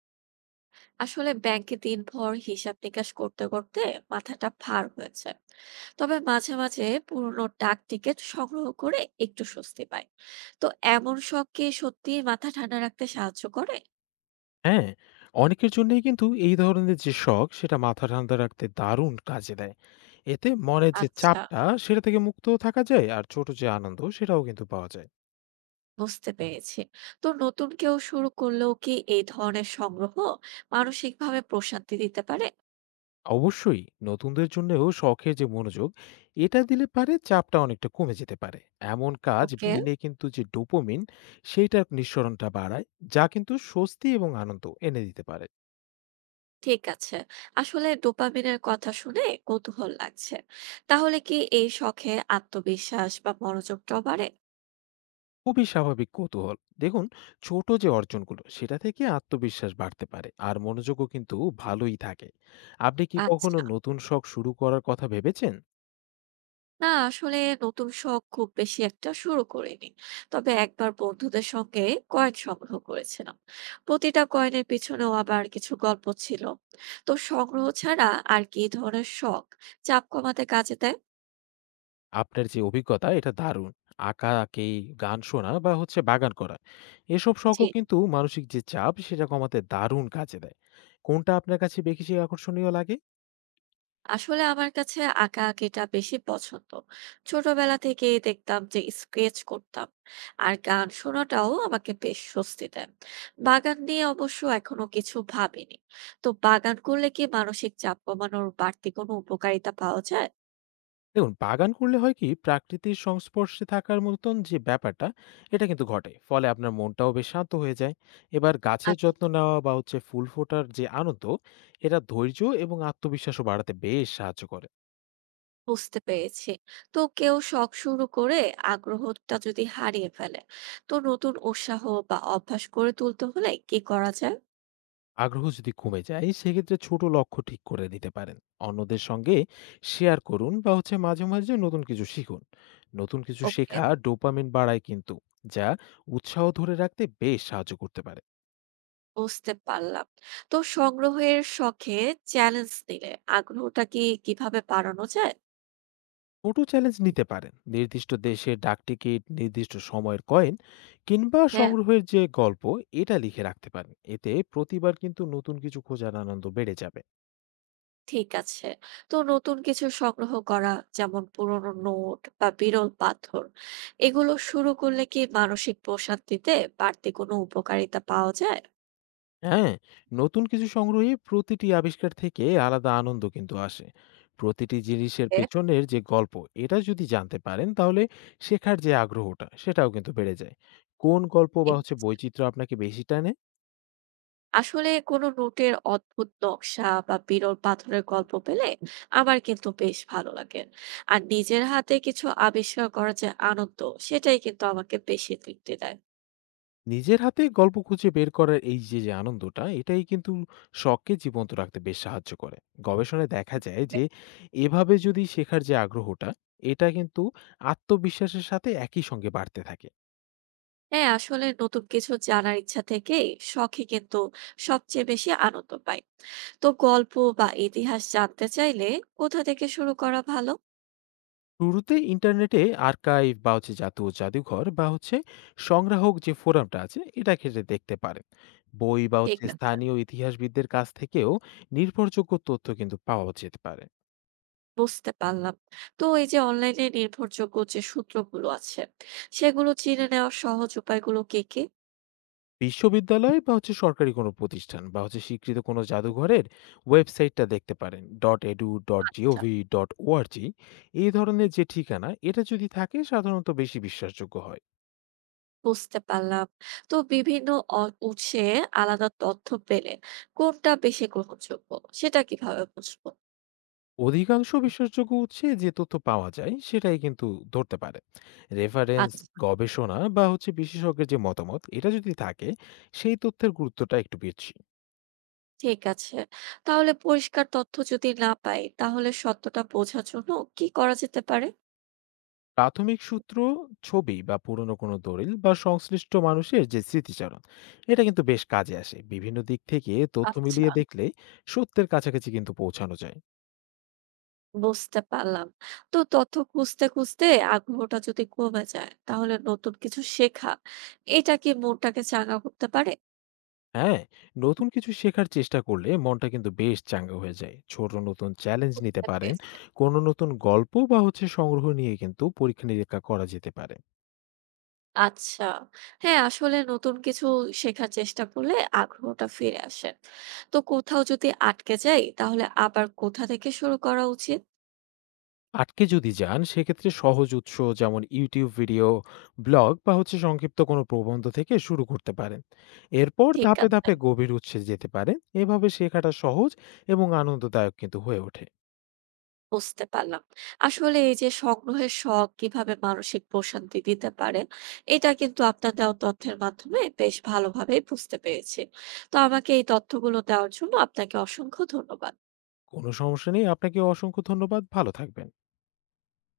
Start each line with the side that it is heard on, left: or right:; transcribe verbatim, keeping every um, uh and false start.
right: আসলে ব্যাংকে দিনভর হিসাব নিকাশ করতে করতে মাথাটা ভার হয়েছে। তবে মাঝে মাঝে পুরনো ডাক টিকিট সংগ্রহ করে একটু স্বস্তি পাই। তো এমন শখ কি সত্যি মাথা ঠান্ডা রাখতে সাহায্য করে?
left: হ্যাঁ, অনেকের জন্যই কিন্তু এই ধরনের যে শখ সেটা মাথা ঠান্ডা রাখতে দারুণ কাজে দেয়। এতে মনের যে
right: আচ্ছা,
left: চাপটা সেটা থেকে মুক্তও থাকা যায় আর ছোট যে আনন্দ সেটাও কিন্তু পাওয়া যায়।
right: বুঝতে পেরেছি। তো নতুন কেউ শুরু করলেও কি এই ধরনের সংগ্রহ মানসিকভাবে প্রশান্তি দিতে পারে?
left: অবশ্যই নতুনদের জন্যেও শখের যে মনোযোগ এটা দিলে পারে চাপটা অনেকটা কমে যেতে পারে। এমন কাজ
right: ওকে।
left: ব্রেইনে কিন্তু যে ডোপামিন সেইটার নিঃসরণটা বাড়ায়, যা কিন্তু স্বস্তি এবং আনন্দ এনে দিতে পারে।
right: ঠিক আছে। আসলে ডোপামিনের কথা শুনে কৌতূহল লাগছে। তাহলে কি এই শখে আত্মবিশ্বাস বা মনোযোগটাও বাড়ে?
left: খুবই স্বাভাবিক কৌতূহল। দেখুন, ছোট যে অর্জনগুলো সেটা থেকে আত্মবিশ্বাস বাড়তে পারে আর মনোযোগও কিন্তু ভালোই থাকে। আপনি কি কখনো
right: আচ্ছা,
left: নতুন শখ শুরু করার কথা ভেবেছেন?
right: না আসলে নতুন শখ খুব বেশি একটা শুরু করিনি। তবে একবার বন্ধুদের সঙ্গে কয়েন সংগ্রহ করেছিলাম। প্রতিটা কয়েনের পিছনেও আবার কিছু গল্প ছিল। তো সংগ্রহ ছাড়া আর কি ধরনের শখ চাপ কমাতে কাজে দেয়?
left: আপনার যে অভিজ্ঞতা এটা দারুণ। আঁকা আঁকি, গান শোনা বা হচ্ছে বাগান করা, এসব শখও
right: জি,
left: কিন্তু মানসিক যে চাপ সেটা কমাতে দারুণ কাজে দেয়। কোনটা আপনার কাছে বেশি আকর্ষণীয় লাগে?
right: আসলে আমার কাছে আঁকা আঁকিটা বেশি পছন্দ। ছোটবেলা থেকে দেখতাম যে স্কেচ করতাম। আর গান শোনাটাও আমাকে বেশ স্বস্তি দেয়। বাগান নিয়ে অবশ্য এখনো কিছু ভাবিনি। তো বাগান করলে কি মানসিক চাপ কমানোর বাড়তি কোনো উপকারিতা পাওয়া যায়?
left: দেখুন, বাগান করলে হয় কি, প্রাকৃতির সংস্পর্শে থাকার মতন যে ব্যাপারটা এটা কিন্তু ঘটে, ফলে আপনার মনটাও বেশ শান্ত হয়ে যায়। এবার গাছের
right: আচ্ছা,
left: যত্ন নেওয়া বা হচ্ছে ফুল ফোটার যে আনন্দ, এটা ধৈর্য এবং আত্মবিশ্বাসও বাড়াতে বেশ সাহায্য করে।
right: বুঝতে পেরেছি। তো কেউ শখ শুরু করে আগ্রহটা যদি হারিয়ে ফেলে, তো নতুন উৎসাহ বা অভ্যাস করে তুলতে হলে কি করা যায়?
left: আগ্রহ যদি কমে যায় সেক্ষেত্রে ছোট লক্ষ্য ঠিক করে দিতে পারেন, অন্যদের সঙ্গে শেয়ার করুন বা হচ্ছে মাঝে মাঝে নতুন কিছু শিখুন। নতুন কিছু
right: ওকে,
left: শেখা ডোপামিন বাড়ায় কিন্তু, যা উৎসাহ ধরে রাখতে বেশ সাহায্য করতে পারে।
right: বুঝতে পারলাম। তো সংগ্রহের শখে চ্যালেঞ্জ নিলে আগ্রহটা কি কিভাবে বাড়ানো যায়?
left: ছোট চ্যালেঞ্জ নিতে পারেন, নির্দিষ্ট দেশের ডাকটিকিট, নির্দিষ্ট সময়ের কয়েন, কিংবা
right: হ্যাঁ,
left: সংগ্রহের যে গল্প এটা লিখে রাখতে পারেন, এতে প্রতিবার কিন্তু নতুন কিছু খোঁজার আনন্দ বেড়ে যাবে।
right: ঠিক আছে। তো নতুন কিছু সংগ্রহ করা, যেমন পুরনো নোট বা বিরল পাথর, এগুলো শুরু করলে কি মানসিক প্রশান্তিতে বাড়তি কোনো উপকারিতা পাওয়া যায়?
left: হ্যাঁ, নতুন কিছু সংগ্রহে প্রতিটি আবিষ্কার থেকে আলাদা আনন্দ কিন্তু আসে। প্রতিটি জিনিসের
right: হ্যাঁ,
left: পেছনের যে গল্প এটা যদি জানতে পারেন, তাহলে শেখার যে আগ্রহটা সেটাও কিন্তু বেড়ে যায়। কোন গল্প বা
right: ঠিক
left: হচ্ছে
right: আছে।
left: বৈচিত্র্য আপনাকে বেশি টানে?
right: আসলে কোনো নোটের অদ্ভুত নকশা বা বিরল পাথরের গল্প পেলে আমার কিন্তু বেশ ভালো লাগে। আর নিজের হাতে কিছু আবিষ্কার করার যে আনন্দ, সেটাই কিন্তু আমাকে বেশি তৃপ্তি দেয়।
left: নিজের হাতে গল্প খুঁজে বের করার এই যে, যে আনন্দটা, এটাই কিন্তু শখকে জীবন্ত রাখতে বেশ সাহায্য করে। গবেষণায় দেখা যায় যে, এভাবে যদি শেখার যে আগ্রহটা, এটা কিন্তু আত্মবিশ্বাসের সাথে একই সঙ্গে বাড়তে থাকে।
right: হ্যাঁ, আসলে নতুন কিছু জানার ইচ্ছা থেকেই শখে কিন্তু সবচেয়ে বেশি আনন্দ পাই। তো গল্প বা ইতিহাস জানতে চাইলে কোথা থেকে শুরু করা ভালো?
left: শুরুতে ইন্টারনেটে আর্কাইভ বা হচ্ছে জাতীয় জাদুঘর বা হচ্ছে সংগ্রাহক যে ফোরামটা আছে, এটা ঘেঁটে দেখতে পারেন। বই বা
right: ঠিক
left: হচ্ছে
right: আছে,
left: স্থানীয় ইতিহাসবিদদের কাছ থেকেও নির্ভরযোগ্য তথ্য কিন্তু পাওয়া যেতে পারে।
right: বুঝতে পারলাম। তো এই যে অনলাইনে নির্ভরযোগ্য যে সূত্রগুলো আছে, সেগুলো চিনে নেওয়ার সহজ উপায়গুলো কি কি?
left: বিশ্ববিদ্যালয় বা হচ্ছে সরকারি কোনো প্রতিষ্ঠান বা হচ্ছে স্বীকৃত কোনো জাদুঘরের ওয়েবসাইটটা দেখতে পারেন, ডট এডু, ডট
right: আচ্ছা,
left: জিওভি, ডট ওআরজি, এই ধরনের যে ঠিকানা এটা যদি থাকে সাধারণত বেশি বিশ্বাসযোগ্য হয়।
right: বুঝতে পারলাম। তো বিভিন্ন অ উৎসে আলাদা তথ্য পেলে কোনটা বেশি গ্রহণযোগ্য সেটা কিভাবে বুঝবো?
left: অধিকাংশ বিশ্বাসযোগ্য উৎসে যে তথ্য পাওয়া যায় সেটাই কিন্তু ধরতে পারে রেফারেন্স।
right: আচ্ছা,
left: গবেষণা বা হচ্ছে বিশেষজ্ঞের যে মতামত এটা যদি থাকে, সেই তথ্যের গুরুত্বটা একটু বেশি।
right: ঠিক আছে। তাহলে পরিষ্কার তথ্য যদি না পাই তাহলে সত্যটা বোঝার জন্য কি করা যেতে পারে?
left: প্রাথমিক সূত্র, ছবি বা পুরনো কোনো দলিল বা সংশ্লিষ্ট মানুষের যে স্মৃতিচারণ, এটা কিন্তু বেশ কাজে আসে। বিভিন্ন দিক থেকে তথ্য
right: আচ্ছা,
left: মিলিয়ে দেখলে সত্যের কাছাকাছি কিন্তু পৌঁছানো যায়।
right: বুঝতে পারলাম। তো তথ্য খুঁজতে, খুঁজতে আগ্রহটা যদি কমে যায় তাহলে নতুন কিছু শেখা এটা কি মনটাকে চাঙ্গা করতে পারে?
left: হ্যাঁ, নতুন কিছু শেখার চেষ্টা করলে মনটা কিন্তু বেশ চাঙ্গা হয়ে যায়। ছোট নতুন চ্যালেঞ্জ নিতে
right: বুঝতে
left: পারেন,
right: পেরেছি।
left: কোনো নতুন গল্প বা হচ্ছে সংগ্রহ নিয়ে কিন্তু পরীক্ষা নিরীক্ষা করা যেতে পারে।
right: আচ্ছা। হ্যাঁ, আসলে নতুন কিছু শেখার চেষ্টা করলে আগ্রহটা ফিরে আসে। তো কোথাও যদি আটকে যাই তাহলে আবার কোথা থেকে শুরু করা উচিত?
left: আটকে যদি যান সেক্ষেত্রে সহজ উৎস, যেমন ইউটিউব ভিডিও, ব্লগ বা হচ্ছে সংক্ষিপ্ত কোনো প্রবন্ধ থেকে শুরু করতে পারেন, এরপর
right: ঠিক
left: ধাপে
right: আছে,
left: ধাপে গভীর উৎসে যেতে পারেন। এভাবে শেখাটা সহজ এবং আনন্দদায়ক কিন্তু হয়ে ওঠে।
right: বুঝতে পারলাম। আসলে এই যে সংগ্রহের শখ কিভাবে মানসিক প্রশান্তি দিতে পারে, এটা কিন্তু আপনার দেওয়া তথ্যের মাধ্যমে বেশ ভালোভাবেই বুঝতে পেরেছি। তো আমাকে এই তথ্যগুলো দেওয়ার জন্য আপনাকে অসংখ্য ধন্যবাদ।
left: কোনো সমস্যা নেই, আপনাকে অসংখ্য ধন্যবাদ, ভালো থাকবেন।